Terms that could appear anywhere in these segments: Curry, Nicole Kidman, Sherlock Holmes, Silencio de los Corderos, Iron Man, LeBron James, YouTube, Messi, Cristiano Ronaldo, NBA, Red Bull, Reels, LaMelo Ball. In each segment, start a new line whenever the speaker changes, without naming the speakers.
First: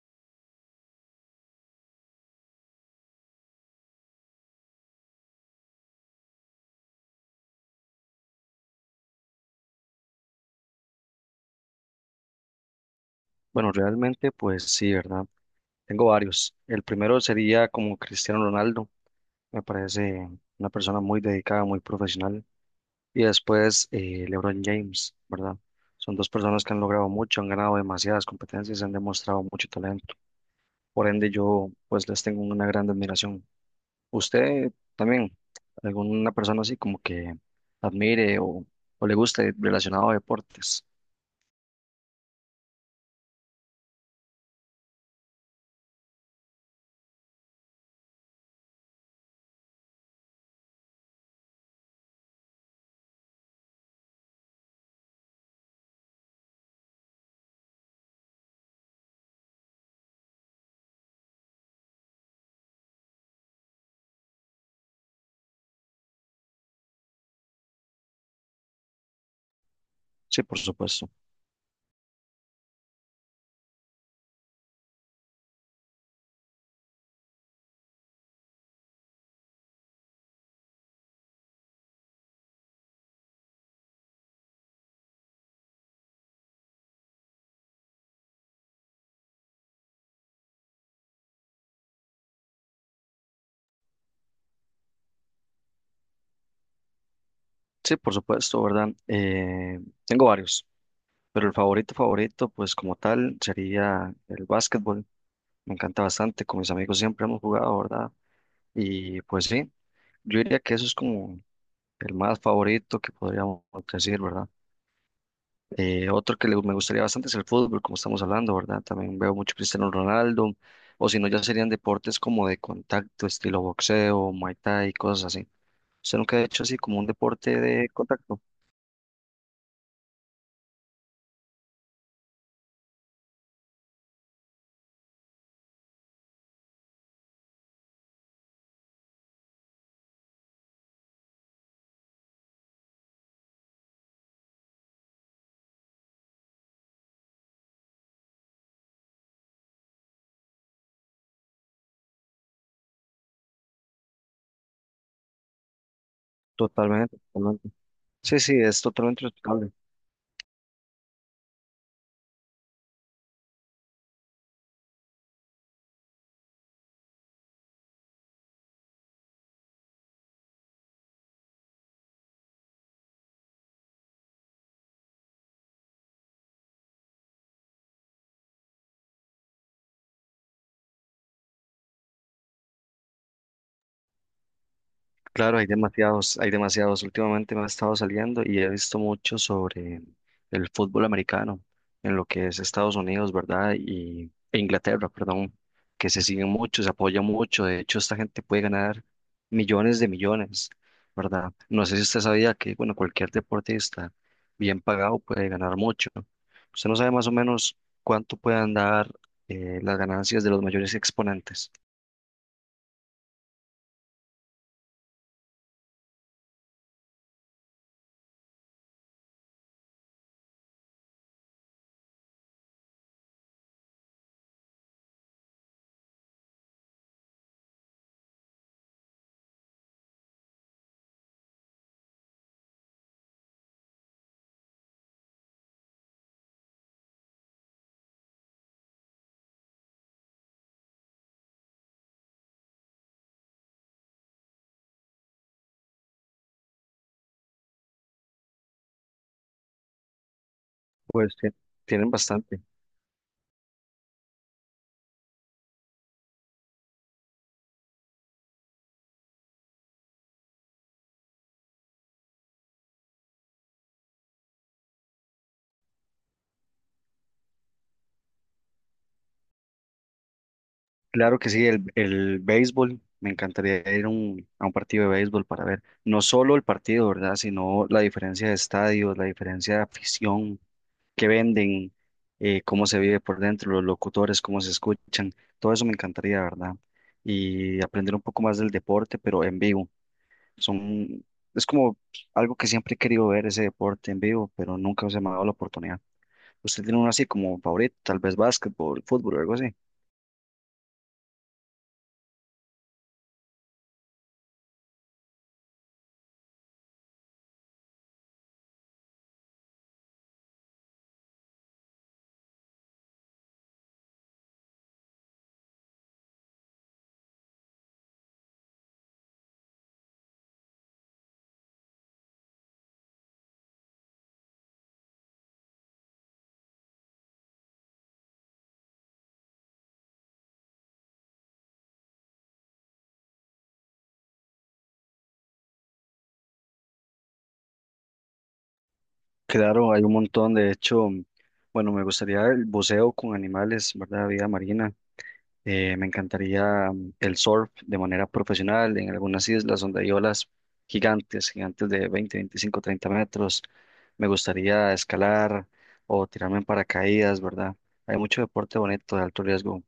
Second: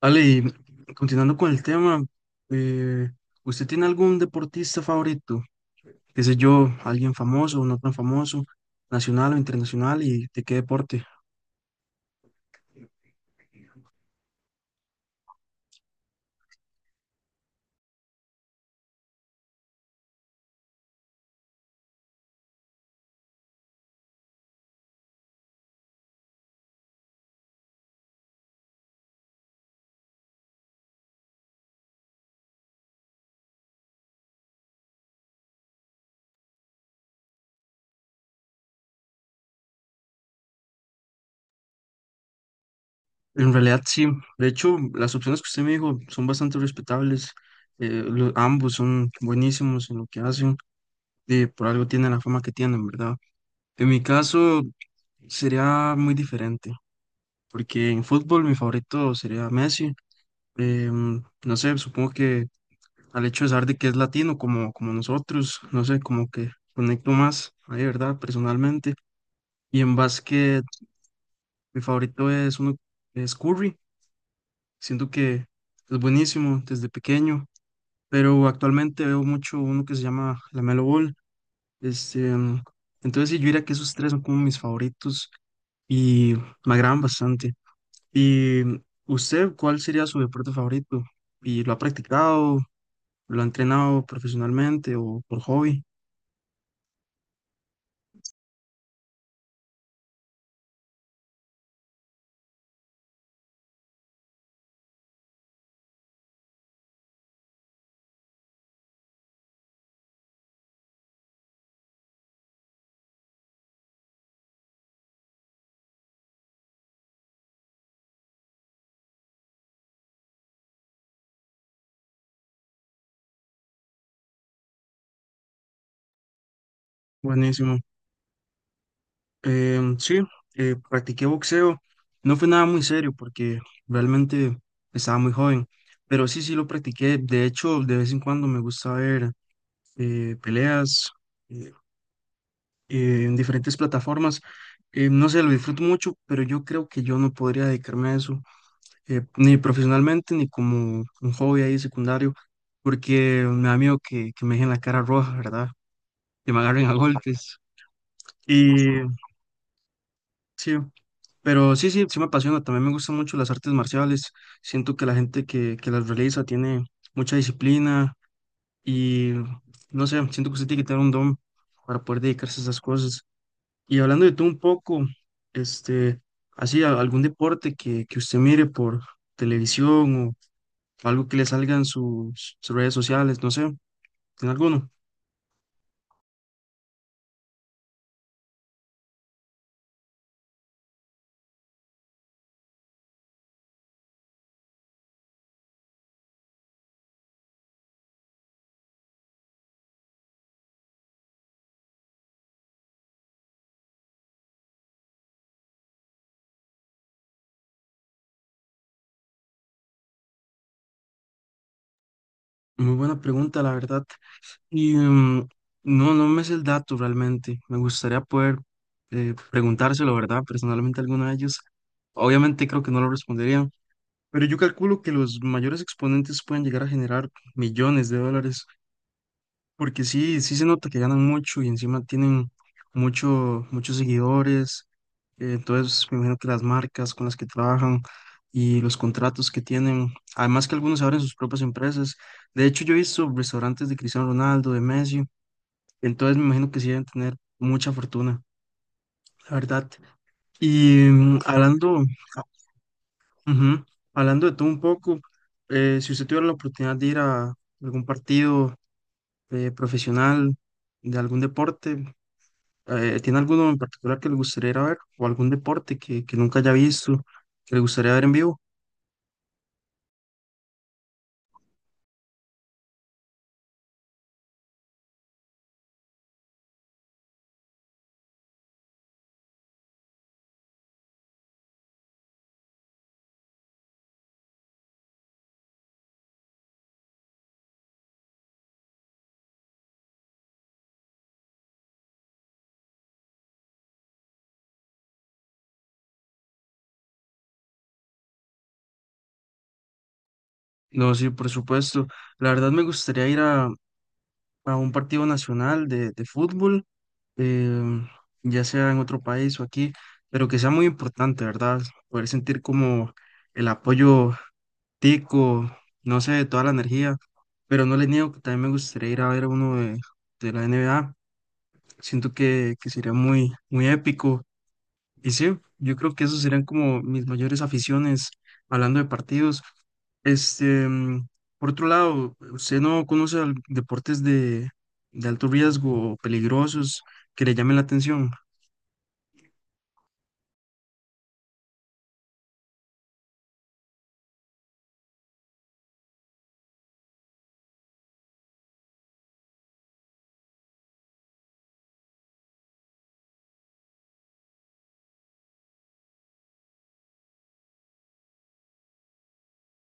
Ale, y continuando con el tema, eh, ¿usted tiene algún deportista favorito? ¿Qué sé yo, alguien famoso o no tan famoso, nacional o internacional y de qué deporte?
Bueno, realmente, pues sí, ¿verdad? Tengo varios. El primero sería como Cristiano Ronaldo. Me parece una persona muy dedicada, muy profesional. Y después LeBron James, ¿verdad? Son dos personas que han logrado mucho, han ganado demasiadas competencias, han demostrado mucho talento. Por ende, yo pues les tengo una gran admiración. ¿Usted también, alguna persona así como que admire o le guste relacionado a deportes?
En realidad sí, de hecho las opciones que usted me dijo son bastante respetables, ambos son buenísimos en lo que hacen, y por algo tienen la fama que tienen, ¿verdad? En mi caso sería muy diferente, porque en fútbol mi favorito sería Messi. No sé, supongo que al hecho de saber de que es latino como nosotros, no sé, como que conecto más, ahí, ¿verdad? Personalmente. Y en
Sí, por
básquet,
supuesto.
mi favorito es uno, es Curry, siento que es buenísimo desde pequeño, pero actualmente veo mucho uno que se llama LaMelo Ball. este, mm, entonces sí, yo diría que esos tres son como mis favoritos y me agradan bastante. ¿Y usted cuál sería su deporte favorito? ¿Y lo ha practicado? ¿Lo ha entrenado profesionalmente o por hobby?
Sí, por supuesto, ¿verdad? Tengo varios. Pero el favorito favorito, pues como tal, sería el básquetbol. Me encanta bastante, con mis amigos siempre hemos jugado, ¿verdad? Y pues sí, yo diría que eso es como el más favorito que podríamos decir, ¿verdad? Otro que me gustaría bastante es el fútbol, como estamos hablando, ¿verdad? También veo mucho Cristiano Ronaldo, o si no, ya serían deportes como de contacto, estilo boxeo, muay thai, cosas así. ¿Usted nunca ha hecho así como un deporte
Buenísimo.
de contacto?
Sí, practiqué boxeo. No fue nada muy serio porque realmente estaba muy joven, pero sí lo practiqué. De hecho, de vez en cuando me gusta ver peleas eh, en diferentes plataformas. No sé, lo disfruto mucho, pero yo creo que yo no podría dedicarme a eso, ni profesionalmente, ni como un hobby ahí secundario, porque me da miedo que me dejen la cara roja, ¿verdad? Que me agarren a
Totalmente,
golpes.
totalmente. Sí, sí,
Y
es totalmente respetable.
sí, pero sí me apasiona. También me gustan mucho las artes marciales. Siento que la gente que las realiza tiene mucha disciplina y no sé, siento que usted tiene que tener un don para poder dedicarse a esas cosas. Y hablando de tú un poco, este, así, algún deporte que usted mire por televisión o algo que le salga en sus redes sociales, no sé, ¿tiene alguno?
Claro, hay demasiados, hay demasiados. Últimamente me ha estado saliendo y he visto mucho sobre el fútbol americano en lo que es Estados Unidos, ¿verdad? Y e Inglaterra, perdón, que se siguen mucho, se apoya mucho. De hecho, esta gente puede ganar millones de millones, ¿verdad? No sé si usted sabía que, bueno, cualquier deportista bien pagado puede ganar mucho. Usted no sabe más o menos cuánto pueden dar las ganancias de los mayores exponentes.
Muy buena pregunta, la verdad. Y no, no me es el dato realmente. Me gustaría poder preguntárselo, ¿verdad? Personalmente a alguno de ellos. Obviamente creo que no lo respondería pero yo calculo que los mayores exponentes pueden llegar a generar millones de dólares, porque sí, sí se nota que ganan mucho y encima tienen muchos seguidores. Entonces, me imagino que las marcas con las que trabajan y los contratos que tienen, además que algunos abren sus propias empresas. De hecho, yo he visto restaurantes de Cristiano Ronaldo, de Messi, entonces me imagino que sí deben tener mucha fortuna, la verdad. Y
Pues sí,
hablando,
tienen bastante.
ujú, hablando de todo un poco, si usted tuviera la oportunidad de ir a algún partido profesional de algún deporte, ¿tiene alguno en particular que le gustaría ir a ver? ¿O algún deporte que nunca haya visto, que le gustaría ver en vivo?
Claro que sí, el béisbol, me encantaría ir a a un partido de béisbol para ver no solo el partido, ¿verdad? Sino la diferencia de estadios, la diferencia de afición que venden, cómo se vive por dentro, los locutores, cómo se escuchan, todo eso me encantaría, ¿verdad? Y aprender un poco más del deporte, pero en vivo. Son, es como algo que siempre he querido ver, ese deporte en vivo, pero nunca se me ha dado la oportunidad. ¿Usted tiene uno así como favorito, tal vez básquetbol, fútbol o algo así?
No, sí, por supuesto. La verdad me gustaría ir a un partido nacional de fútbol. em, ya sea en otro país o aquí, pero que sea muy importante, ¿verdad? Poder sentir como el apoyo tico, no sé, toda la energía, pero no les niego que también me gustaría ir a ver a uno de la NBA, siento que sería muy, muy épico, y sí, yo creo que esos serían como mis mayores aficiones, hablando de partidos. este, mm, por otro lado, ¿usted no conoce deportes de alto riesgo o peligrosos que le llamen la atención?
Claro, hay un montón. De hecho, bueno, me gustaría el buceo con animales, ¿verdad? Vida marina. Me encantaría el surf de manera profesional en algunas islas donde hay olas gigantes, gigantes de 20, 25, 30 metros. Me gustaría escalar o tirarme en paracaídas, ¿verdad? Hay mucho deporte bonito de alto riesgo.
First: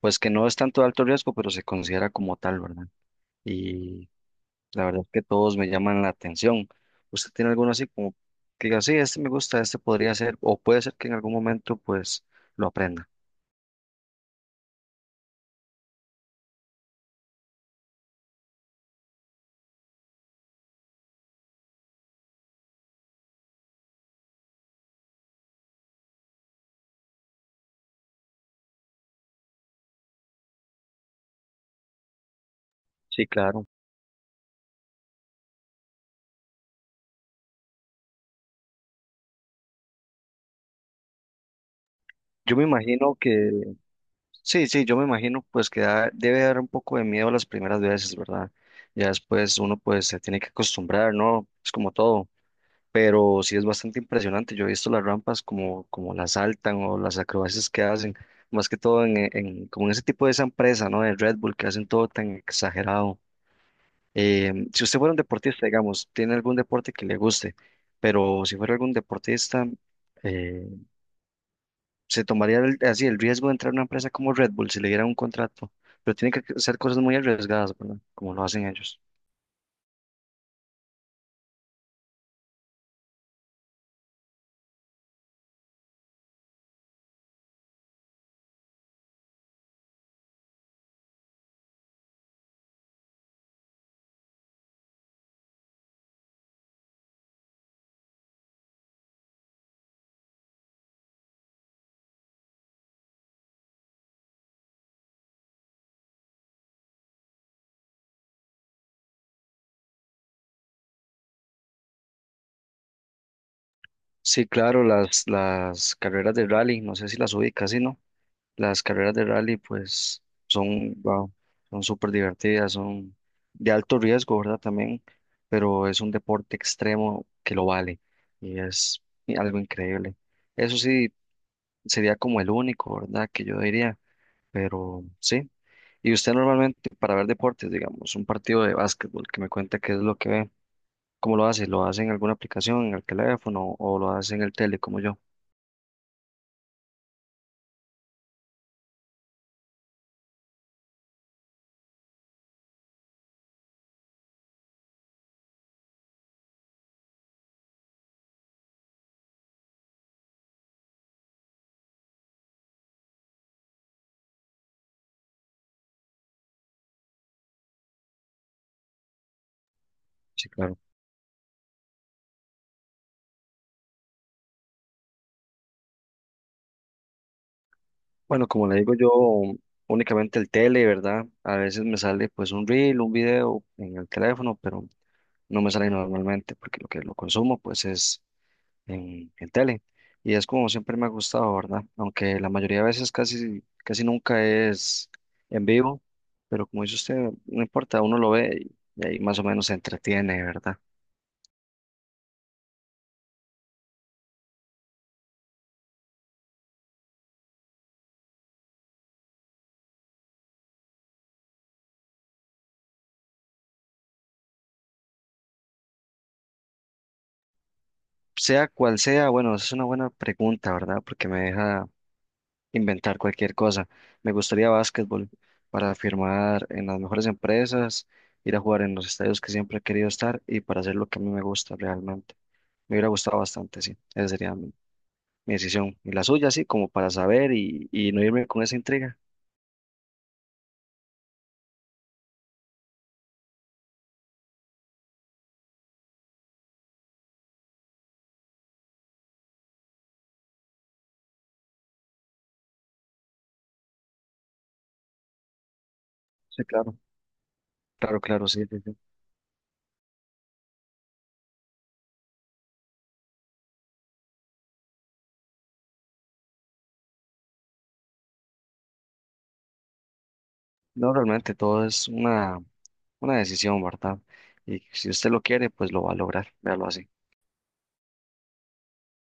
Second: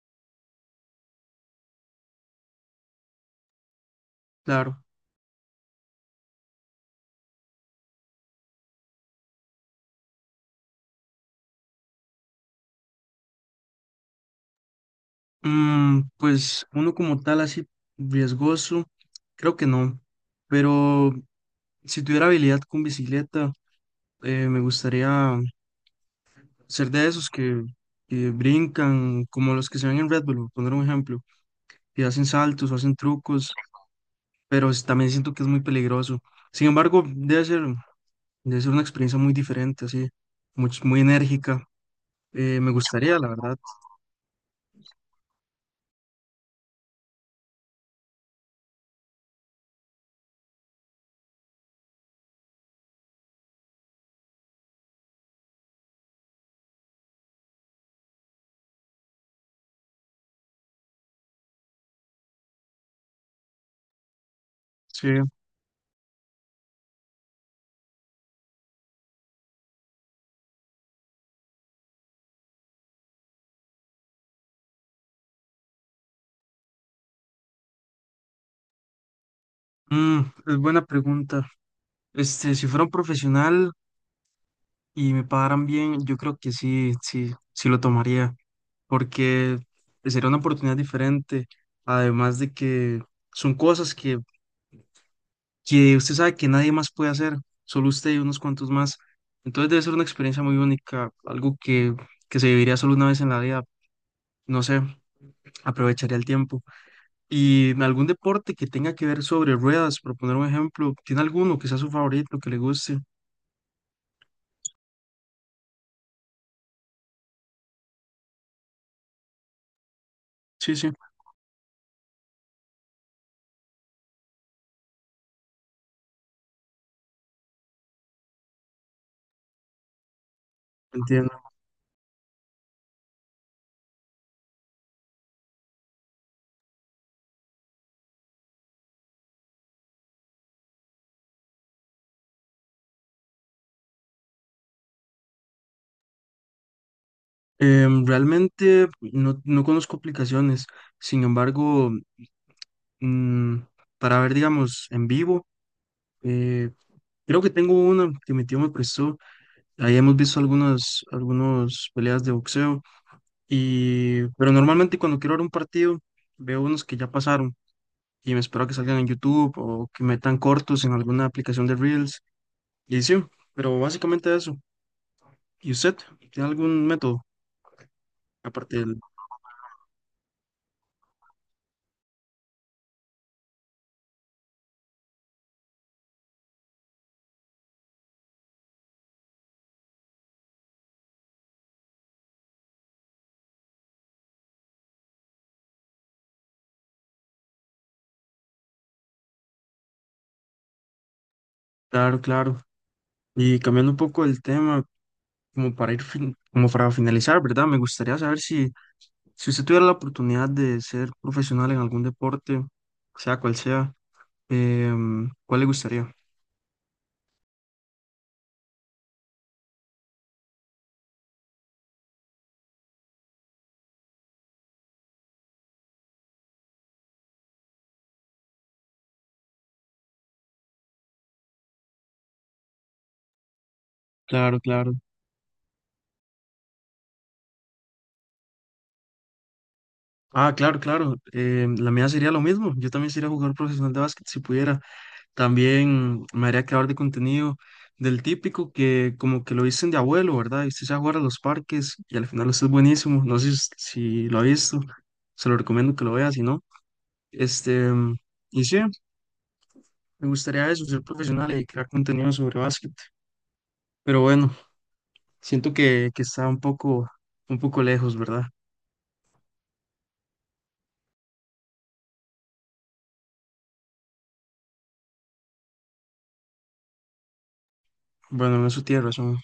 Pues que no es tanto de alto riesgo, pero se considera como tal, ¿verdad?
Claro.
La verdad que todos me llaman la atención. ¿Usted tiene alguno así como que diga, sí, este me gusta, este podría ser, o puede ser que en algún momento pues lo aprenda?
Pues uno como tal así riesgoso, creo que no. Pero si tuviera habilidad con bicicleta, me gustaría ser de esos que brincan, como los que se ven en Red Bull, por poner un ejemplo, que hacen saltos o hacen
Sí,
trucos,
claro.
pero también siento que es muy peligroso. Sin embargo, debe ser una experiencia muy diferente, así, muy enérgica.
Yo me
Me
imagino
gustaría, la verdad.
que, sí, sí, yo me imagino pues que debe dar un poco de miedo las primeras veces, ¿verdad? Ya después uno pues se tiene que acostumbrar, ¿no? Es como todo, pero sí es bastante impresionante. Yo he visto las rampas como las saltan o las acrobacias que hacen, más que todo como en ese tipo de esa empresa, ¿no? De Red Bull que hacen todo tan exagerado. Si usted
Sí.
fuera un deportista, digamos, tiene algún deporte que le guste, pero si fuera algún deportista, eh, se tomaría así el riesgo de entrar a una empresa como Red Bull si le diera un contrato, pero tiene que ser cosas muy arriesgadas, ¿verdad? Como lo hacen ellos.
Mm, es buena pregunta. Si fuera un profesional y me pagaran bien, yo creo que sí, sí lo tomaría, porque sería una oportunidad diferente, además de que son cosas que usted sabe que nadie más puede hacer, solo usted y unos cuantos más. Entonces debe ser una experiencia muy única, algo que se viviría solo una vez en la vida, no sé, aprovecharía el tiempo. Y en algún deporte que tenga que ver sobre ruedas, por poner un ejemplo, ¿tiene alguno que sea su favorito, que le guste?
Sí, claro, las carreras de rally, no sé si las ubica, ¿sí, no? Las carreras de rally, pues,
Sí, sí,
son, wow, son súper divertidas, son de alto riesgo, ¿verdad? También, pero es un deporte extremo que lo vale y es algo increíble. Eso sí,
entiendo.
sería como el único, ¿verdad? Que yo diría, pero sí. ¿Y usted normalmente para ver deportes, digamos, un partido de básquetbol que me cuenta qué es lo que ve? ¿Cómo lo hace? ¿Lo hace en alguna aplicación, en el teléfono o lo hace en el tele como yo?
Realmente no, no conozco aplicaciones, sin embargo, mm, para ver, digamos, en vivo, eh, creo que tengo una que mi tío me prestó. Ahí hemos visto algunas peleas de boxeo, y, pero normalmente cuando quiero ver un partido, veo unos que ya pasaron y me espero a que salgan en YouTube o que metan
Sí, claro.
cortos en alguna aplicación de Reels. Y sí, pero básicamente eso. ¿Y usted tiene algún método
Bueno, como
aparte
le
del...
digo yo, únicamente el tele, ¿verdad? A veces me sale pues un reel, un video en el teléfono, pero no me sale normalmente porque lo que lo consumo pues es en el tele. Y es como siempre me ha gustado, ¿verdad? Aunque la mayoría de veces casi, casi nunca es en vivo, pero como dice usted, no importa, uno lo ve y ahí más o menos se entretiene, ¿verdad?
Claro, claro. Y cambiando un poco el tema, como para ir, como para finalizar, ¿verdad? Me gustaría saber si, si usted tuviera la oportunidad de ser profesional en algún deporte, sea cual sea, ¿cuál le gustaría?
Sea cual sea, bueno, esa es una buena pregunta, ¿verdad? Porque me deja inventar cualquier cosa. Me gustaría básquetbol para firmar en las mejores empresas, ir a jugar en los estadios que siempre he querido estar y para hacer lo que a mí me gusta realmente. Me hubiera gustado bastante, sí. Esa
Claro,
sería mi,
claro.
mi decisión. Y la suya, sí, como para saber y no irme con esa intriga.
Ah, claro, claro. La mía sería lo mismo. Yo también sería jugador profesional de básquet si pudiera. También me haría creador de contenido del típico que como que lo dicen de abuelo, ¿verdad? Y usted se va a jugar a los parques y al final usted es buenísimo. No sé si lo ha visto. Se lo recomiendo que lo vea, si no.
Sí, claro.
Este, em,
Claro, claro,
y
sí,
sí,
sí, sí.
me gustaría eso, ser profesional y crear contenido sobre básquet. Pero bueno, siento que está un poco lejos, ¿verdad?
No, realmente todo es una decisión, ¿verdad? Y si usted lo quiere, pues lo va a lograr. Véalo así.
Bueno, en eso tiene razón.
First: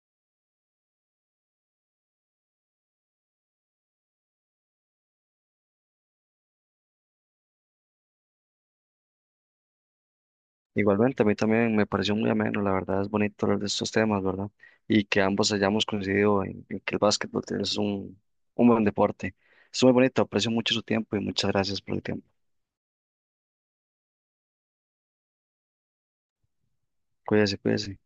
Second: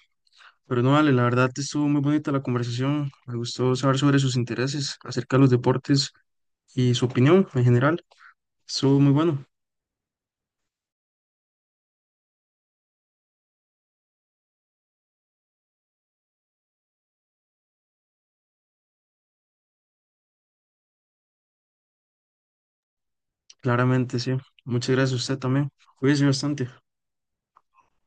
Pero no vale, la verdad estuvo muy bonita la conversación. Me gustó saber sobre sus intereses acerca de los deportes y su opinión en general. Estuvo muy bueno,
Igualmente, a mí también me pareció muy ameno, la verdad es bonito hablar de estos temas, ¿verdad? Y que ambos hayamos coincidido en que el básquetbol es un buen deporte. Es muy bonito, aprecio mucho su tiempo y muchas gracias por el tiempo.
claramente, sí. Muchas gracias a usted también. Cuídese bastante.
Cuídese, cuídese.